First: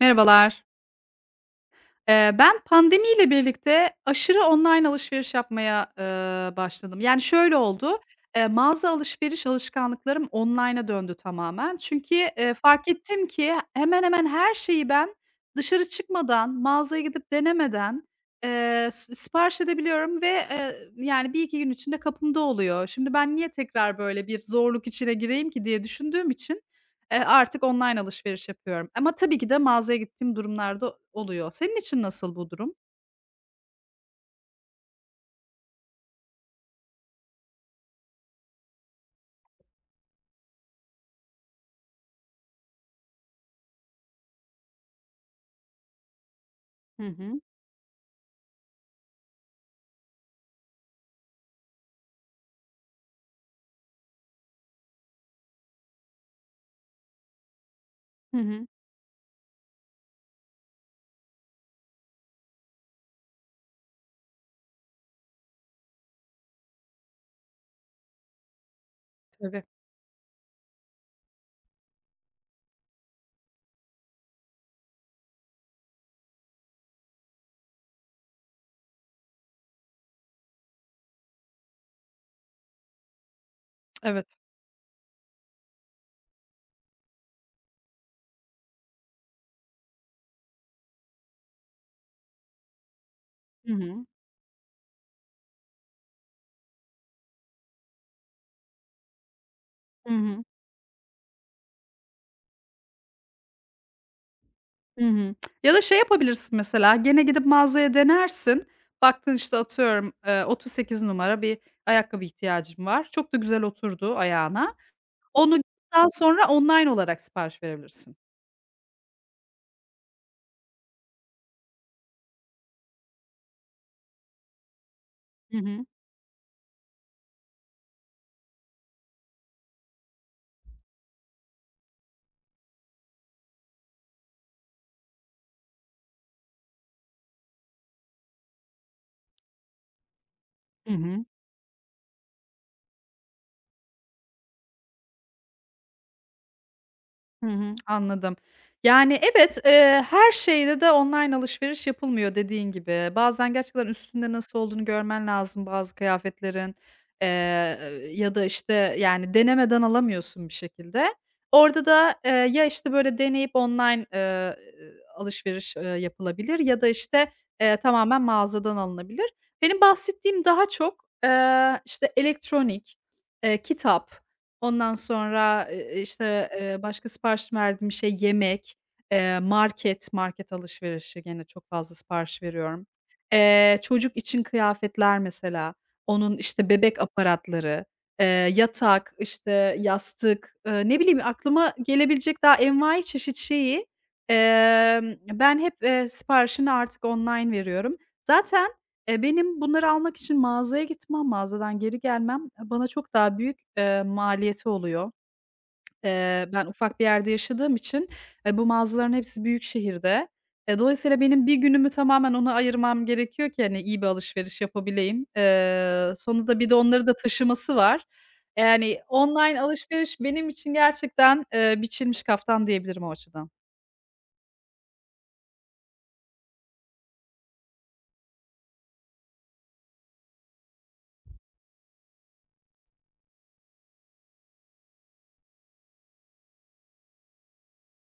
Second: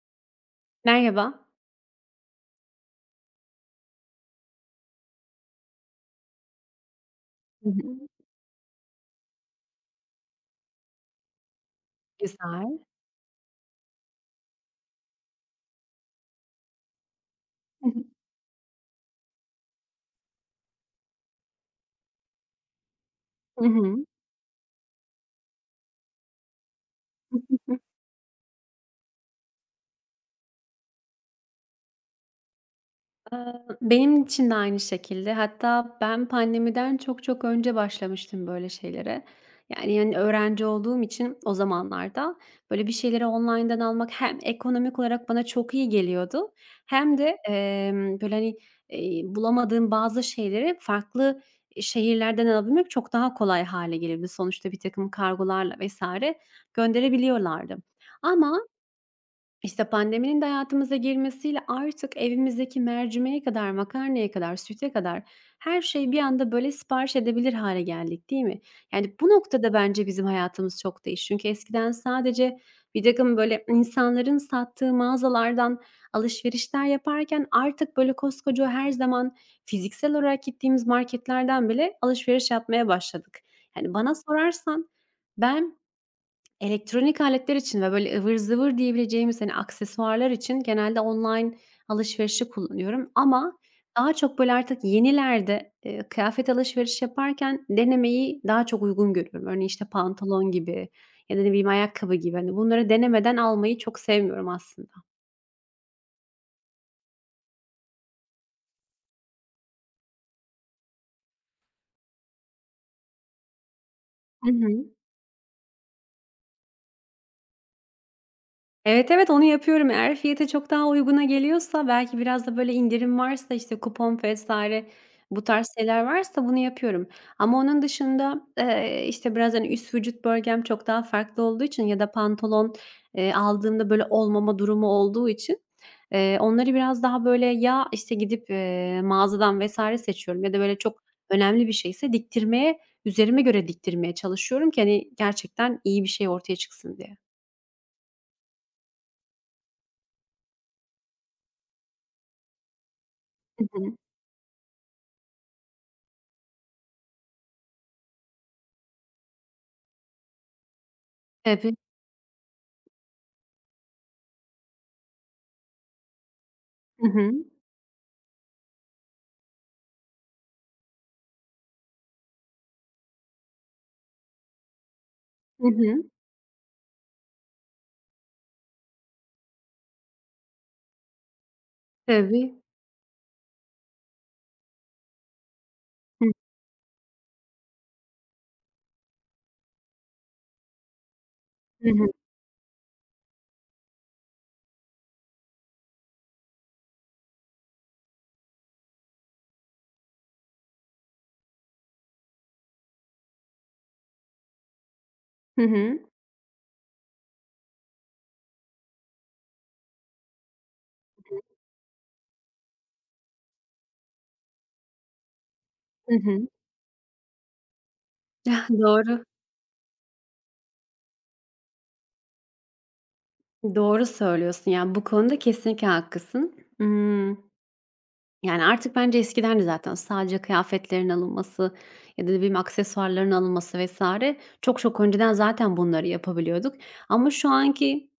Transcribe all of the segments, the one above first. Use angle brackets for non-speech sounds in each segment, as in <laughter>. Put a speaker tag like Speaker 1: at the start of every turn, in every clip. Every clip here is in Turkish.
Speaker 1: Merhabalar.
Speaker 2: Merhaba.
Speaker 1: Ben pandemiyle birlikte aşırı online alışveriş yapmaya, başladım. Yani şöyle
Speaker 2: Hı
Speaker 1: oldu,
Speaker 2: hı.
Speaker 1: mağaza alışveriş alışkanlıklarım online'a döndü tamamen. Çünkü,
Speaker 2: Güzel.
Speaker 1: fark ettim ki hemen hemen her şeyi ben dışarı çıkmadan, mağazaya gidip
Speaker 2: Hı
Speaker 1: denemeden,
Speaker 2: hı.
Speaker 1: s sipariş edebiliyorum ve, yani bir iki gün içinde kapımda oluyor. Şimdi ben niye
Speaker 2: Hı
Speaker 1: tekrar
Speaker 2: hı.
Speaker 1: böyle bir zorluk içine gireyim ki diye düşündüğüm için,
Speaker 2: Hı,
Speaker 1: artık online alışveriş yapıyorum ama tabii ki de mağazaya gittiğim durumlarda oluyor. Senin için nasıl bu durum?
Speaker 2: benim için de aynı şekilde. Hatta ben pandemiden çok çok önce başlamıştım böyle şeylere. Yani, hani, öğrenci olduğum için o zamanlarda, böyle, bir şeyleri online'dan almak hem ekonomik olarak bana çok iyi geliyordu
Speaker 1: Hı
Speaker 2: hem de,
Speaker 1: hı.
Speaker 2: böyle, hani, bulamadığım bazı şeyleri farklı, şehirlerden alabilmek çok daha kolay hâle geliyordu. Sonuçta birtakım kargolarla vs. gönderebiliyorlardı
Speaker 1: Hı
Speaker 2: ama
Speaker 1: hı.
Speaker 2: İşte, pandeminin de hayatımıza girmesiyle artık evimizdeki mercimeğe kadar, makarnaya kadar, süte kadar her şeyi bir anda, böyle, sipariş edebilir hale geldik, değil mi? Yani, bu
Speaker 1: Tabii,
Speaker 2: noktada bence bizim hayatımız çok değişti. Çünkü eskiden sadece birtakım, böyle, insanların sattığı mağazalardan alışverişler yaparken artık, böyle, koskoca her zaman fiziksel olarak gittiğimiz marketlerden bile alışveriş yapmaya başladık. Yani, bana
Speaker 1: evet.
Speaker 2: sorarsan ben elektronik aletler için ve böyle ıvır zıvır diyebileceğimiz, hani, aksesuarlar için genelde online alışverişi kullanıyorum ama
Speaker 1: Hı hı.
Speaker 2: daha çok böyle artık yenilerde, kıyafet alışveriş yaparken denemeyi daha çok uygun görüyorum. Örneğin, işte,
Speaker 1: Hı hı.
Speaker 2: pantolon gibi ya da ne bileyim ayakkabı gibi. Hani, bunları denemeden almayı çok sevmiyorum aslında.
Speaker 1: Hı hı. Ya da şey yapabilirsin mesela, gene gidip mağazaya denersin. Baktın, işte, atıyorum, 38 numara bir ayakkabı ihtiyacın var. Çok da güzel oturdu
Speaker 2: Hı
Speaker 1: ayağına.
Speaker 2: hı.
Speaker 1: Onu daha sonra online olarak sipariş verebilirsin.
Speaker 2: Evet, evet, onu yapıyorum. Eğer fiyata çok daha uyguna geliyorsa, belki biraz da böyle indirim varsa, işte, kupon vesaire bu
Speaker 1: Hı
Speaker 2: tarz
Speaker 1: hı.
Speaker 2: şeyler varsa bunu yapıyorum. Ama onun dışında, işte, biraz, hani, üst vücut bölgem çok daha farklı olduğu için ya da pantolon, aldığımda böyle olmama durumu olduğu için, onları biraz daha böyle ya, işte, gidip, mağazadan vesaire seçiyorum ya da böyle
Speaker 1: Hı
Speaker 2: çok
Speaker 1: hı.
Speaker 2: önemli bir şeyse diktirmeye, üzerime göre diktirmeye çalışıyorum ki, hani, gerçekten iyi bir şey ortaya çıksın diye.
Speaker 1: Hı hı, anladım. Yani, evet, her şeyde de online alışveriş yapılmıyor dediğin gibi. Bazen
Speaker 2: Hı
Speaker 1: gerçekten üstünde nasıl olduğunu görmen lazım bazı kıyafetlerin, eee, ya da, işte, yani, denemeden alamıyorsun bir şekilde.
Speaker 2: hı.
Speaker 1: Orada da, ya, işte, böyle, deneyip online, alışveriş, yapılabilir ya da,
Speaker 2: Hı hı.
Speaker 1: işte, tamamen mağazadan alınabilir. Benim bahsettiğim daha çok, işte, elektronik, kitap. Ondan
Speaker 2: Hı
Speaker 1: sonra,
Speaker 2: hı.
Speaker 1: işte, başka sipariş verdiğim şey yemek, market alışverişi gene çok fazla sipariş
Speaker 2: Tabii.
Speaker 1: veriyorum. Çocuk için kıyafetler mesela,
Speaker 2: Hı.
Speaker 1: onun, işte, bebek aparatları, eee, yatak, işte, yastık, ne bileyim aklıma
Speaker 2: Hı hı.
Speaker 1: gelebilecek daha envai çeşit şeyi, ben hep, siparişini artık online veriyorum. Zaten benim bunları almak için mağazaya gitmem, mağazadan geri gelmem, bana çok daha büyük, maliyeti oluyor.
Speaker 2: Hı hı.
Speaker 1: Ben ufak bir yerde yaşadığım için, bu mağazaların hepsi büyük şehirde. Dolayısıyla benim bir günümü tamamen ona ayırmam gerekiyor ki, hani, iyi bir alışveriş yapabileyim.
Speaker 2: Hı hı.
Speaker 1: Sonunda bir de onları da taşıması var. Yani,
Speaker 2: Doğru,
Speaker 1: online alışveriş benim için gerçekten, biçilmiş kaftan diyebilirim o açıdan.
Speaker 2: doğru söylüyorsun. Yani, bu konuda kesinlikle haklısın. Imm, yani, artık bence eskiden de zaten sadece kıyafetlerin alınması ya da ne bileyim aksesuarların alınması vesaire çok çok önceden zaten bunları yapabiliyorduk ama şu anki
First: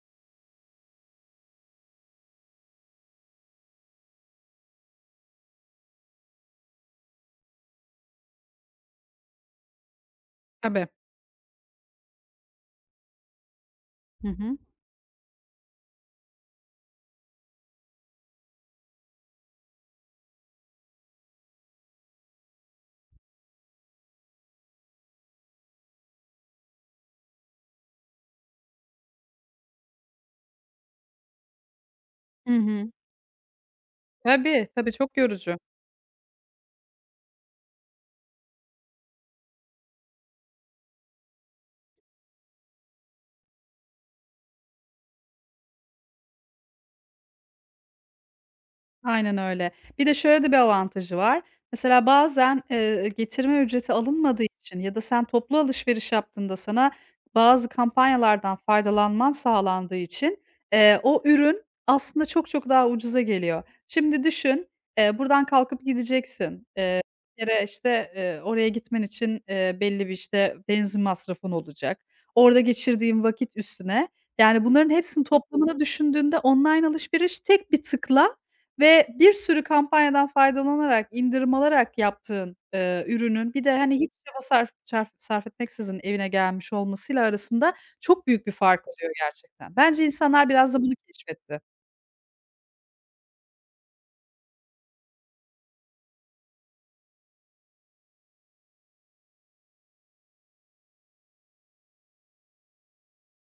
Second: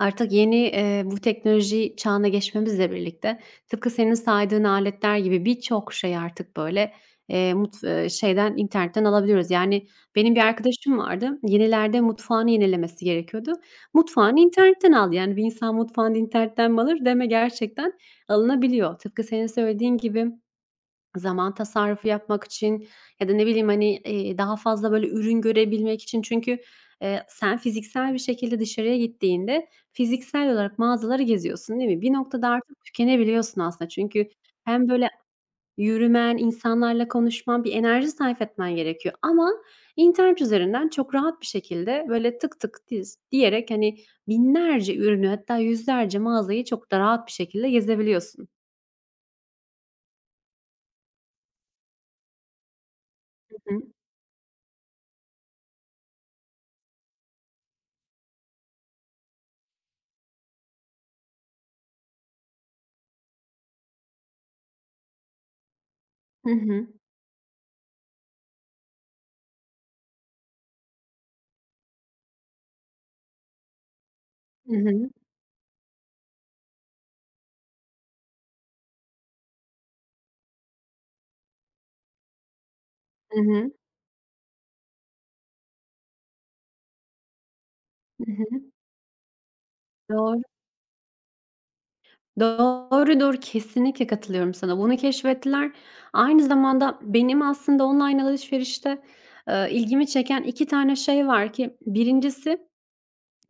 Speaker 2: artık yeni, bu teknoloji çağına geçmemizle birlikte tıpkı senin saydığın aletler gibi birçok şey artık, böyle, mut şeyden, internetten alabiliyoruz. Yani, benim bir
Speaker 1: Tabii.
Speaker 2: arkadaşım vardı, yenilerde mutfağını yenilemesi gerekiyordu.
Speaker 1: Hı
Speaker 2: Mutfağını
Speaker 1: hı.
Speaker 2: internetten aldı. Yani, bir insan mutfağını internetten mi alır deme, gerçekten alınabiliyor. Tıpkı senin söylediğin gibi zaman tasarrufu yapmak için ya da ne bileyim, hani, daha fazla böyle ürün görebilmek için çünkü, sen fiziksel bir şekilde dışarıya gittiğinde fiziksel olarak mağazaları geziyorsun, değil mi? Bir noktada
Speaker 1: Hı
Speaker 2: artık
Speaker 1: hı.
Speaker 2: tükenebiliyorsun aslında çünkü
Speaker 1: Tabii,
Speaker 2: hem
Speaker 1: tabii,
Speaker 2: böyle
Speaker 1: çok yorucu.
Speaker 2: yürümen, insanlarla konuşman, bir enerji sarf etmen gerekiyor ama internet üzerinden çok rahat bir şekilde böyle tık tık diyerek, hani, binlerce ürünü hatta yüzlerce mağazayı çok da rahat bir şekilde gezebiliyorsun.
Speaker 1: Aynen öyle. Bir de şöyle de bir avantajı var. Mesela bazen, getirme ücreti alınmadığı için ya da sen toplu alışveriş yaptığında sana bazı kampanyalardan faydalanman sağlandığı için, o ürün aslında çok çok daha ucuza geliyor. Şimdi düşün, buradan kalkıp
Speaker 2: Hı
Speaker 1: gideceksin.
Speaker 2: hı.
Speaker 1: Bir kere, işte, oraya gitmen için, belli bir, işte, benzin masrafın olacak. Orada geçirdiğin vakit üstüne. Yani
Speaker 2: Hı
Speaker 1: bunların
Speaker 2: hı.
Speaker 1: hepsinin toplamını düşündüğünde online alışveriş tek bir tıkla ve bir sürü kampanyadan faydalanarak, indirim alarak yaptığın,
Speaker 2: Hı
Speaker 1: ürünün bir de,
Speaker 2: hı.
Speaker 1: hani, hiç çaba sarf etmeksizin evine gelmiş olmasıyla arasında çok
Speaker 2: Hı
Speaker 1: büyük bir
Speaker 2: hı.
Speaker 1: fark oluyor gerçekten. Bence
Speaker 2: Doğru,
Speaker 1: insanlar biraz da bunu keşfetti.
Speaker 2: doğru, doğru, kesinlikle katılıyorum sana. Bunu keşfettiler. Aynı zamanda benim aslında online alışverişte, ilgimi çeken 2 tane şey var ki birincisi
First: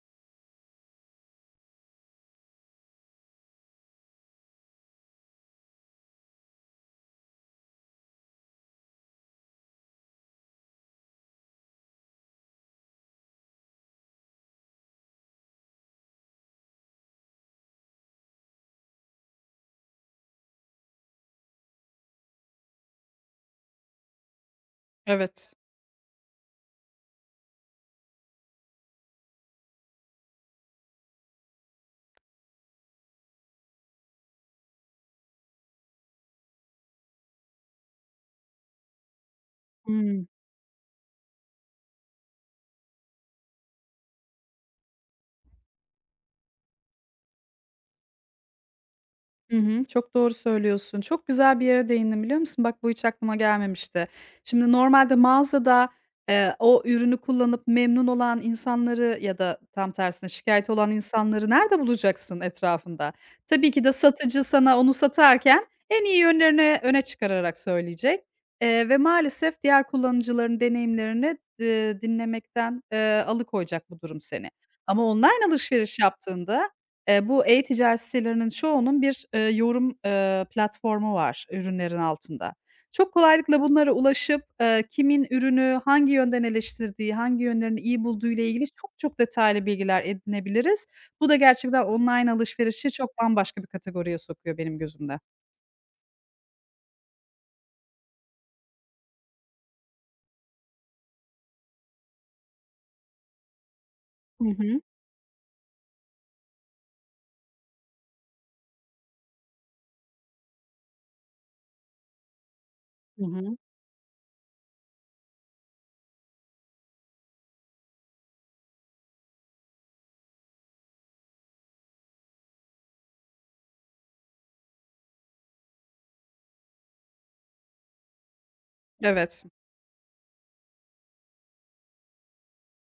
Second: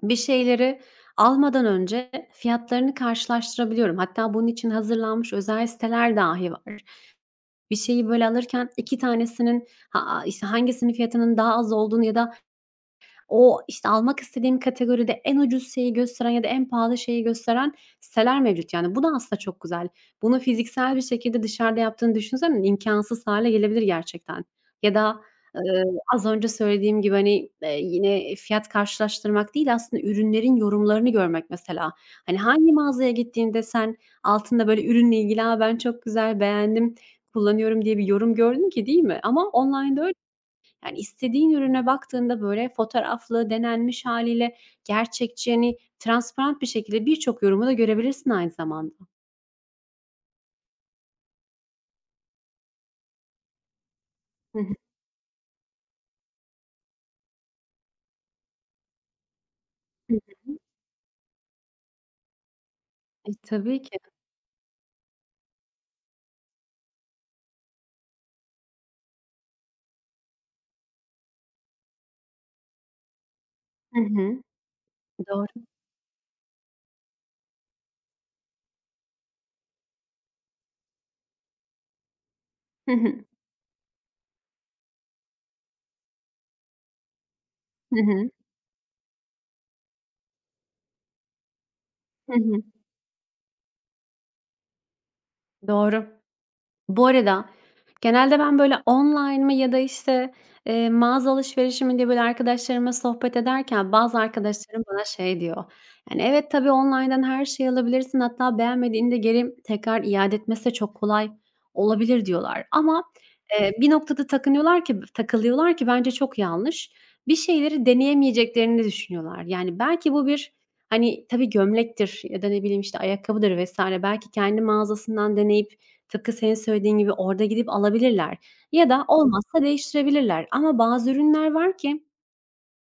Speaker 2: bir şeyleri almadan önce fiyatlarını karşılaştırabiliyorum. Hatta bunun için hazırlanmış özel siteler dahi var. Bir şeyi böyle alırken 2 tanesinin ha işte hangisinin fiyatının daha az olduğunu ya da o, işte, almak istediğim kategoride en ucuz şeyi gösteren ya da en pahalı şeyi gösteren siteler mevcut. Yani, bu da aslında çok güzel. Bunu fiziksel bir şekilde dışarıda yaptığını düşünsen imkansız hâle gelebilir gerçekten. Ya da,
Speaker 1: Evet.
Speaker 2: eee, az önce söylediğim gibi, hani, yine fiyat karşılaştırmak değil aslında ürünlerin yorumlarını görmek mesela. Hani, hangi mağazaya gittiğinde sen altında böyle ürünle ilgili, "A, ben çok güzel beğendim, kullanıyorum." diye bir yorum gördün ki değil mi? Ama online'da
Speaker 1: Hıı.
Speaker 2: yani, istediğin ürüne baktığında, böyle, fotoğraflı, denenmiş haliyle gerçekçi, hani, transparan bir şekilde birçok yorumu da görebilirsin aynı zamanda.
Speaker 1: Hı hı, çok doğru söylüyorsun. Çok güzel bir yere değindin biliyor musun? Bak bu hiç aklıma gelmemişti.
Speaker 2: Hı
Speaker 1: Şimdi
Speaker 2: hı.
Speaker 1: normalde mağazada, o ürünü kullanıp memnun olan insanları ya da tam
Speaker 2: Hı.
Speaker 1: tersine şikayet olan insanları nerede bulacaksın etrafında?
Speaker 2: E,
Speaker 1: Tabii
Speaker 2: tabii
Speaker 1: ki de
Speaker 2: ki.
Speaker 1: satıcı sana onu satarken en iyi yönlerini öne çıkararak söyleyecek, ve maalesef diğer kullanıcıların deneyimlerini, dinlemekten, alıkoyacak bu
Speaker 2: Hı
Speaker 1: durum
Speaker 2: hı.
Speaker 1: seni. Ama online
Speaker 2: Doğru.
Speaker 1: alışveriş yaptığında bu e-ticaret sitelerinin çoğunun bir, yorum, platformu var ürünlerin altında.
Speaker 2: Hı
Speaker 1: Çok
Speaker 2: hı.
Speaker 1: kolaylıkla bunlara ulaşıp, kimin ürünü hangi yönden eleştirdiği, hangi yönlerini
Speaker 2: Hı
Speaker 1: iyi
Speaker 2: hı.
Speaker 1: bulduğuyla ilgili çok çok detaylı bilgiler edinebiliriz. Bu da gerçekten online
Speaker 2: Hı hı.
Speaker 1: alışverişi çok bambaşka bir kategoriye sokuyor benim gözümde.
Speaker 2: Doğru. Bu arada genelde ben, böyle, online mı ya da, işte, mağaza alışverişi mi diye, böyle, arkadaşlarıma sohbet ederken bazı
Speaker 1: Hı hı.
Speaker 2: arkadaşlarım bana şey diyor, yani, "Evet, tabii online'dan her şeyi alabilirsin. Hatta beğenmediğinde geri tekrar iade etmesi de çok kolay olabilir." diyorlar ama,
Speaker 1: Hı hı.
Speaker 2: bir noktada takınıyorlar ki takılıyorlar ki bence çok yanlış. Bir şeyleri deneyemeyeceklerini düşünüyorlar. Yani, belki bu bir, hani, tabii gömlektir ya da ne bileyim, işte, ayakkabıdır vesaire belki kendi mağazasından deneyip tıpkı senin söylediğin gibi orada gidip alabilirler ya da
Speaker 1: Evet.
Speaker 2: olmazsa değiştirebilirler ama bazı ürünler var ki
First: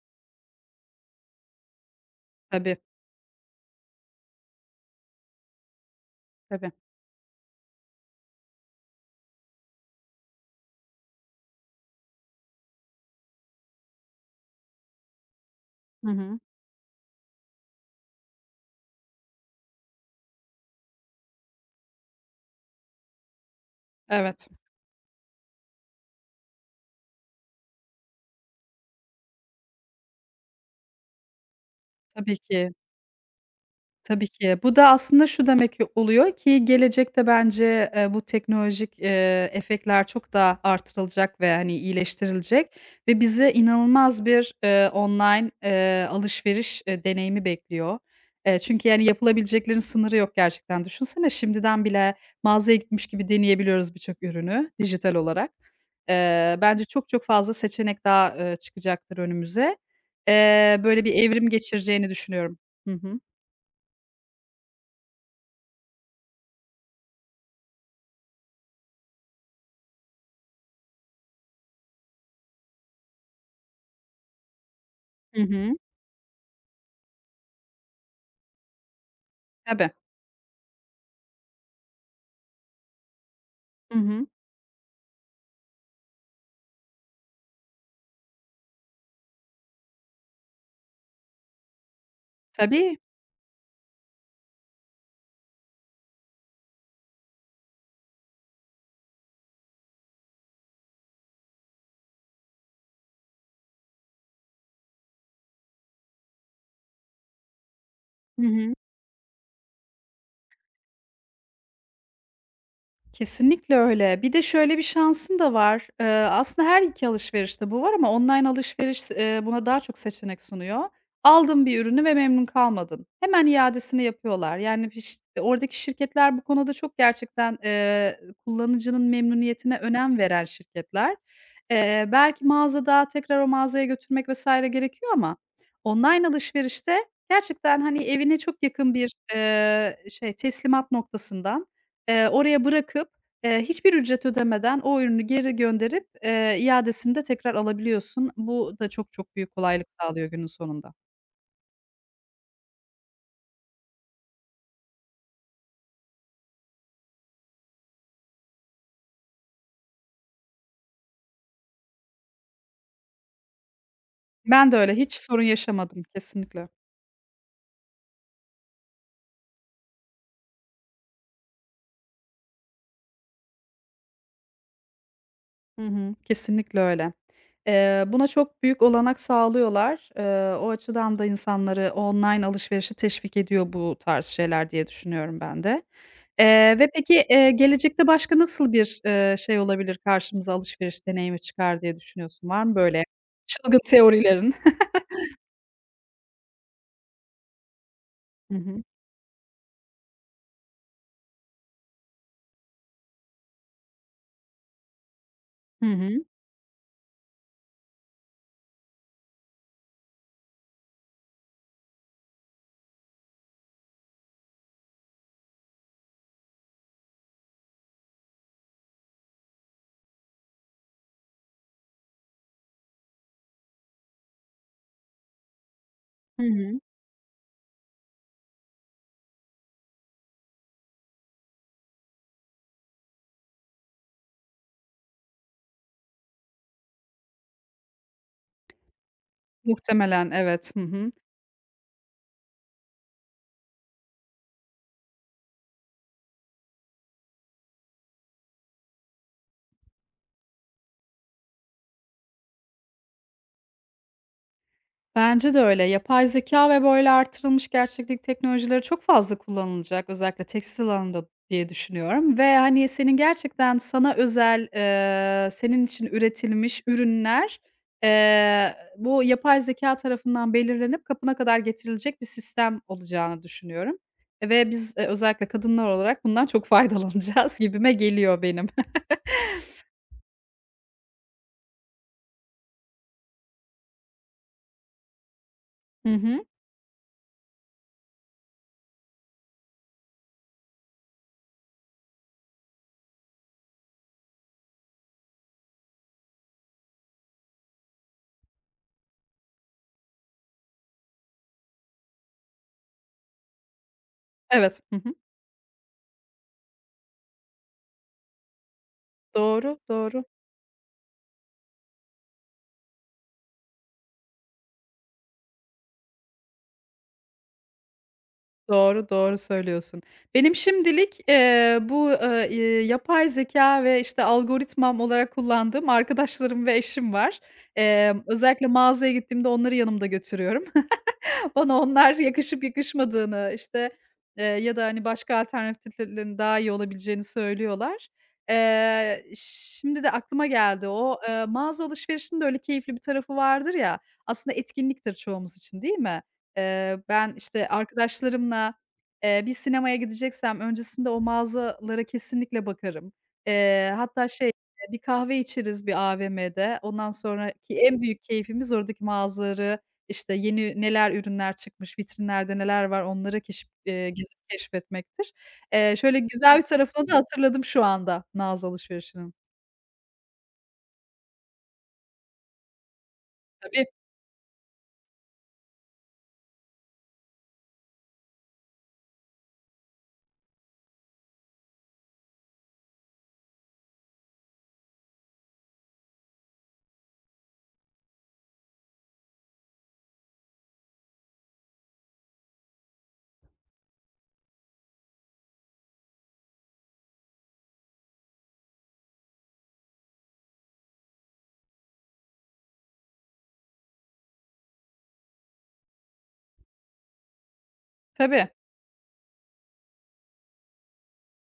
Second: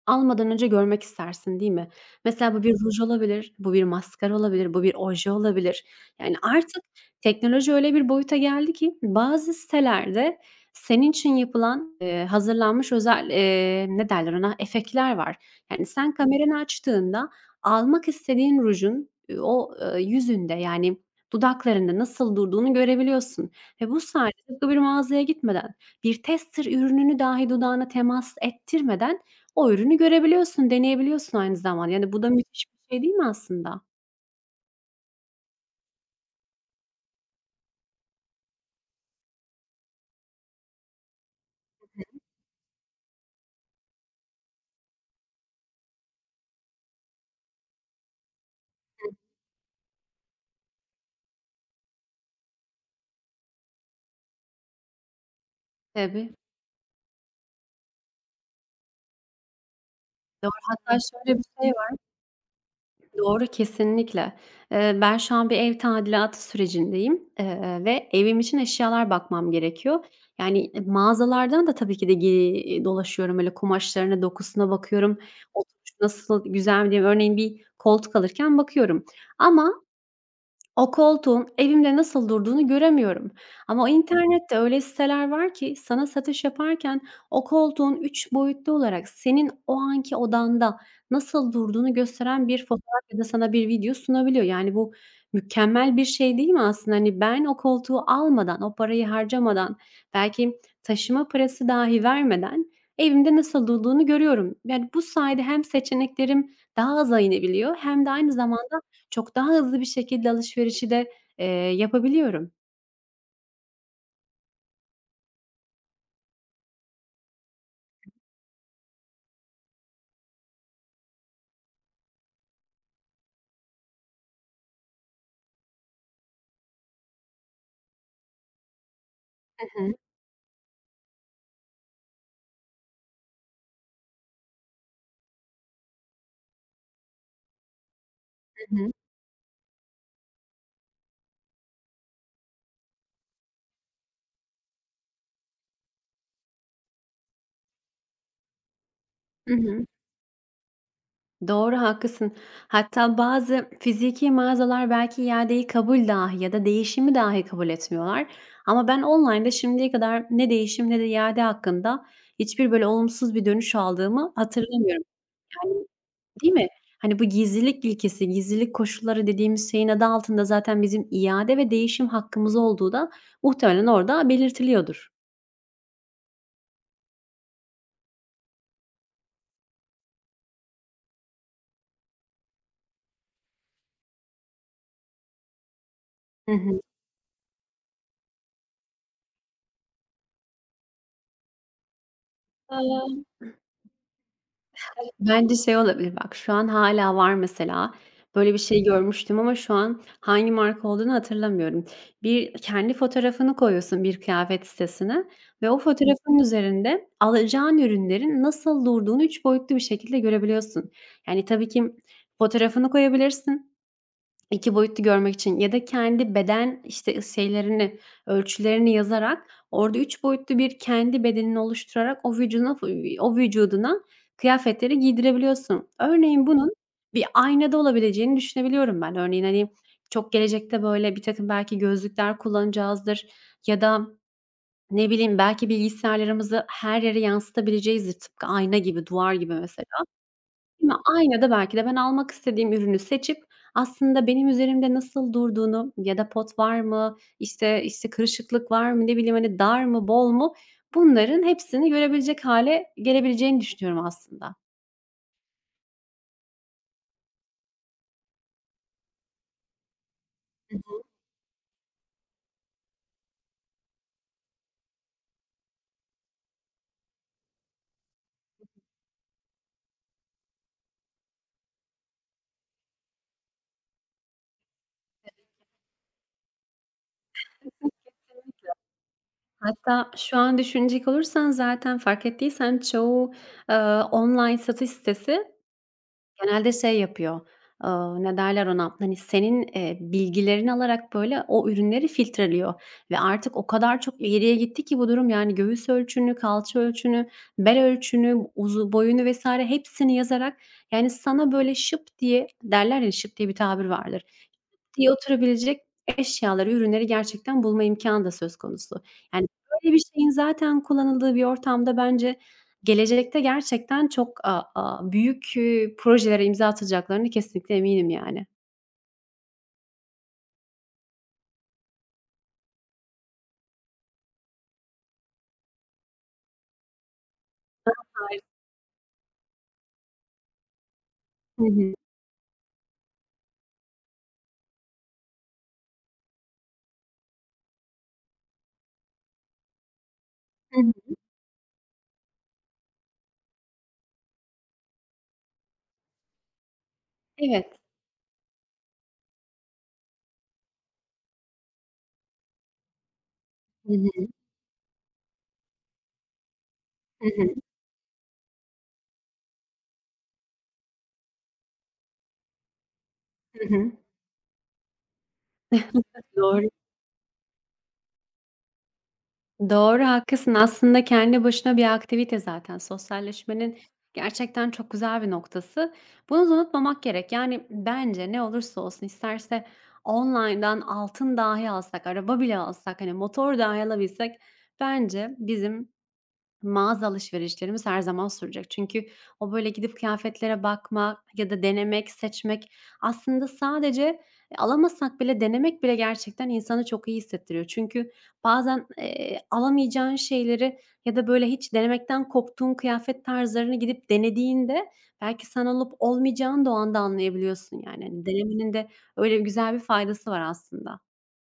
Speaker 2: almadan önce görmek istersin, değil mi? Mesela bu bir
Speaker 1: Tabii,
Speaker 2: ruj olabilir, bu bir maskara olabilir, bu bir oje olabilir. Yani
Speaker 1: tabii.
Speaker 2: artık teknoloji öyle bir boyuta geldi ki bazı sitelerde senin için yapılan, hazırlanmış özel, ne derler ona, efektler var. Yani
Speaker 1: Hı
Speaker 2: sen
Speaker 1: hı.
Speaker 2: kameranı açtığında almak istediğin rujun, o, yüzünde yani dudaklarında nasıl durduğunu görebiliyorsun ve bu sayede
Speaker 1: Evet,
Speaker 2: tıpkı bir mağazaya gitmeden, bir tester ürününü dahi dudağına temas ettirmeden o ürünü görebiliyorsun, deneyebiliyorsun aynı zamanda. Yani bu da
Speaker 1: tabii
Speaker 2: müthiş
Speaker 1: ki.
Speaker 2: bir şey değil mi aslında?
Speaker 1: Tabii ki. Bu da aslında şu demek ki oluyor ki gelecekte bence, bu teknolojik, efektler çok daha artırılacak ve, hani, iyileştirilecek ve bizi inanılmaz bir, online, alışveriş, deneyimi bekliyor. Çünkü, yani, yapılabileceklerin sınırı yok gerçekten. Düşünsene şimdiden bile mağazaya gitmiş gibi deneyebiliyoruz birçok ürünü dijital olarak.
Speaker 2: Tabii.
Speaker 1: Bence çok çok fazla seçenek daha, çıkacaktır önümüze.
Speaker 2: Doğru. Hatta
Speaker 1: Böyle bir
Speaker 2: şöyle bir
Speaker 1: evrim
Speaker 2: şey var.
Speaker 1: geçireceğini düşünüyorum. Hı hı.
Speaker 2: Doğru, kesinlikle. Ben şu an bir ev tadilatı sürecindeyim, ve evim için eşyalar bakmam gerekiyor. Yani, mağazalardan da tabii ki de dolaşıyorum. Öyle kumaşlarına, dokusuna bakıyorum.
Speaker 1: Hı hı.
Speaker 2: Oturuş nasıl, güzel mi diye. Örneğin bir koltuk alırken bakıyorum ama
Speaker 1: Tabii.
Speaker 2: o koltuğun evimde nasıl durduğunu göremiyorum ama
Speaker 1: Hı hı.
Speaker 2: internette öyle siteler var ki sana satış yaparken o koltuğun 3 boyutlu olarak senin o anki odanda nasıl durduğunu gösteren bir
Speaker 1: Tabii.
Speaker 2: fotoğraf ya da sana bir video sunabiliyor. Yani, bu mükemmel bir şey değil mi aslında? Hani, ben o koltuğu almadan, o parayı harcamadan, belki taşıma parası dahi vermeden evimde nasıl durduğunu görüyorum. Yani, bu sayede hem seçeneklerim daha aza inebiliyor hem de aynı
Speaker 1: Hı hı.
Speaker 2: zamanda çok daha hızlı bir şekilde alışverişi de, yapabiliyorum.
Speaker 1: Kesinlikle öyle. Bir de şöyle bir şansın da var. Aslında her 2 alışverişte bu var ama online alışveriş, buna daha çok seçenek sunuyor. Aldın bir ürünü ve memnun kalmadın. Hemen iadesini yapıyorlar. Yani piş oradaki şirketler bu konuda çok gerçekten, kullanıcının
Speaker 2: Hı
Speaker 1: memnuniyetine
Speaker 2: hı.
Speaker 1: önem veren şirketler. Belki mağazada tekrar o mağazaya götürmek vs. gerekiyor ama online alışverişte gerçekten, hani, evine çok
Speaker 2: Hı hı.
Speaker 1: yakın bir, şey teslimat noktasından oraya bırakıp, hiçbir ücret ödemeden o ürünü geri gönderip, iadesini de tekrar alabiliyorsun. Bu da çok çok
Speaker 2: Hı
Speaker 1: büyük
Speaker 2: hı.
Speaker 1: kolaylık sağlıyor günün sonunda.
Speaker 2: Doğru, haklısın. Hatta bazı fiziki mağazalar belki iadeyi kabul dahi ya da değişimi dahi kabul etmiyorlar. Ama ben online'da şimdiye kadar ne değişim ne de iade hakkında hiçbir böyle olumsuz bir dönüş aldığımı
Speaker 1: Ben de öyle,
Speaker 2: hatırlamıyorum.
Speaker 1: hiç sorun
Speaker 2: Yani,
Speaker 1: yaşamadım
Speaker 2: değil
Speaker 1: kesinlikle.
Speaker 2: mi? Hani, bu gizlilik ilkesi, gizlilik koşulları dediğimiz şeyin adı altında zaten bizim iade ve değişim hakkımız olduğu da muhtemelen orada belirtiliyordur.
Speaker 1: Hı hı, kesinlikle öyle. Buna çok büyük olanak sağlıyorlar. O açıdan da insanları online alışverişe teşvik ediyor bu tarz şeyler diye düşünüyorum ben de.
Speaker 2: Hı
Speaker 1: Ve peki, gelecekte başka nasıl bir, şey olabilir karşımıza alışveriş deneyimi çıkar diye düşünüyorsun? Var mı böyle
Speaker 2: hı.
Speaker 1: çılgın teorilerin?
Speaker 2: Bence şey olabilir bak, şu an hâlâ var mesela. Böyle
Speaker 1: Hı
Speaker 2: bir
Speaker 1: hı.
Speaker 2: şey görmüştüm ama şu an hangi marka olduğunu hatırlamıyorum. Bir kendi fotoğrafını koyuyorsun bir kıyafet sitesine ve o
Speaker 1: Hı hı.
Speaker 2: fotoğrafın üzerinde alacağın ürünlerin nasıl durduğunu 3 boyutlu bir şekilde görebiliyorsun. Yani tabii ki fotoğrafını koyabilirsin. 2 boyutlu görmek için ya da kendi beden, işte, şeylerini, ölçülerini yazarak orada 3 boyutlu bir kendi bedenini oluşturarak o vücuduna kıyafetleri giydirebiliyorsun.
Speaker 1: Hı
Speaker 2: Örneğin bunun
Speaker 1: hı.
Speaker 2: bir aynada olabileceğini düşünebiliyorum ben. Örneğin, hani, çok gelecekte, böyle, birtakım belki gözlükler kullanacağızdır ya da ne bileyim belki bilgisayarlarımızı her yere yansıtabileceğizdir tıpkı ayna gibi, duvar gibi mesela.
Speaker 1: Muhtemelen evet. Hı
Speaker 2: Değil mi?
Speaker 1: hı.
Speaker 2: Aynada belki de ben almak istediğim ürünü seçip aslında benim üzerimde nasıl durduğunu ya da pot var mı, işte kırışıklık var mı, ne bileyim, hani, dar mı, bol mu bunların hepsini görebilecek hale gelebileceğini düşünüyorum aslında.
Speaker 1: Bence de öyle. Yapay zeka ve böyle artırılmış gerçeklik teknolojileri çok fazla kullanılacak özellikle tekstil alanında diye düşünüyorum ve, hani, senin gerçekten sana özel, senin için üretilmiş ürünler, bu yapay zeka tarafından belirlenip kapına kadar getirilecek bir sistem olacağını düşünüyorum. E, ve biz, özellikle kadınlar olarak bundan çok faydalanacağız <laughs> gibime geliyor benim. <laughs>
Speaker 2: Hatta şu an düşünecek olursan zaten fark ettiysen çoğu, eee, online satış sitesi
Speaker 1: Hı hı.
Speaker 2: genelde şey yapıyor, ne derler ona, hani, senin, bilgilerini alarak, böyle, o ürünleri filtreliyor ve artık o kadar çok ileriye gitti ki bu durum, yani, göğüs ölçünü, kalça ölçünü, bel ölçünü, uzu boyunu vs. hepsini yazarak, yani, sana, böyle, şıp diye derler ya, şıp diye bir tabir vardır.
Speaker 1: Evet.
Speaker 2: Şıp
Speaker 1: Hı
Speaker 2: diye
Speaker 1: hı.
Speaker 2: oturabilecek eşyaları, ürünleri gerçekten bulma imkânı da söz konusu. Yani,
Speaker 1: Doğru,
Speaker 2: böyle bir
Speaker 1: doğru.
Speaker 2: şeyin zaten kullanıldığı bir ortamda bence gelecekte gerçekten çok, a a büyük, projelere imza atacaklarına kesinlikle eminim yani.
Speaker 1: Doğru, doğru söylüyorsun. Benim şimdilik, bu, yapay zekâ ve, işte, algoritmam olarak kullandığım arkadaşlarım ve eşim var. Özellikle mağazaya gittiğimde onları yanımda götürüyorum.
Speaker 2: Hı
Speaker 1: Bana
Speaker 2: hı.
Speaker 1: onlar yakışıp yakışmadığını, işte, ya da, hani, başka alternatiflerin daha iyi olabileceğini söylüyorlar. Şimdi de aklıma
Speaker 2: Hı
Speaker 1: geldi
Speaker 2: hı.
Speaker 1: o, mağaza alışverişinin de öyle keyifli bir tarafı vardır ya, aslında etkinliktir çoğumuz için, değil mi? Ben, işte,
Speaker 2: Evet.
Speaker 1: arkadaşlarımla, bir sinemaya gideceksem öncesinde o mağazalara kesinlikle bakarım.
Speaker 2: Hı
Speaker 1: Hatta
Speaker 2: hı.
Speaker 1: şey, bir kahve içeriz bir AVM'de. Ondan
Speaker 2: Hı hı.
Speaker 1: sonraki en büyük keyfimiz oradaki mağazaları işte, yeni neler ürünler çıkmış, vitrinlerde neler var onları
Speaker 2: Hı
Speaker 1: keşif
Speaker 2: hı.
Speaker 1: gezip keşfetmektir.
Speaker 2: <laughs>
Speaker 1: Şöyle güzel bir
Speaker 2: Doğru.
Speaker 1: tarafını da hatırladım şu anda Naz alışverişinin.
Speaker 2: Doğru, haklısın. Aslında kendi başına bir aktivite zaten. Sosyalleşmenin
Speaker 1: Tabii,
Speaker 2: gerçekten çok güzel bir noktası. Bunu da unutmamak gerek. Yani bence ne olursa olsun isterse online'dan altın dahi alsak, araba bile alsak, hani, motor dahi alabilsek bence bizim mağaza alışverişlerimiz her zaman sürecek. Çünkü o böyle gidip kıyafetlere bakmak ya da denemek, seçmek aslında sadece alamasak bile denemek bile gerçekten insanı çok iyi hissettiriyor. Çünkü bazen, alamayacağın şeyleri ya da böyle hiç denemekten korktuğun kıyafet tarzlarını gidip denediğinde belki sana olup olmayacağını da o anda anlayabiliyorsun yani. Hani,
Speaker 1: tabii.
Speaker 2: denemenin de öyle güzel bir faydası var aslında.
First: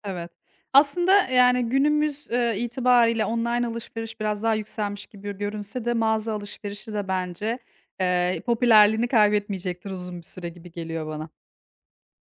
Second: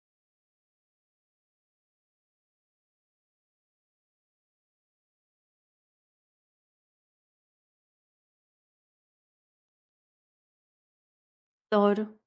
Speaker 1: Evet. Aslında, yani, günümüz, itibariyle online alışveriş biraz daha yükselmiş gibi görünse de mağaza alışverişi de bence, popülerliğini kaybetmeyecektir uzun bir süre gibi geliyor bana.
Speaker 2: Doğru.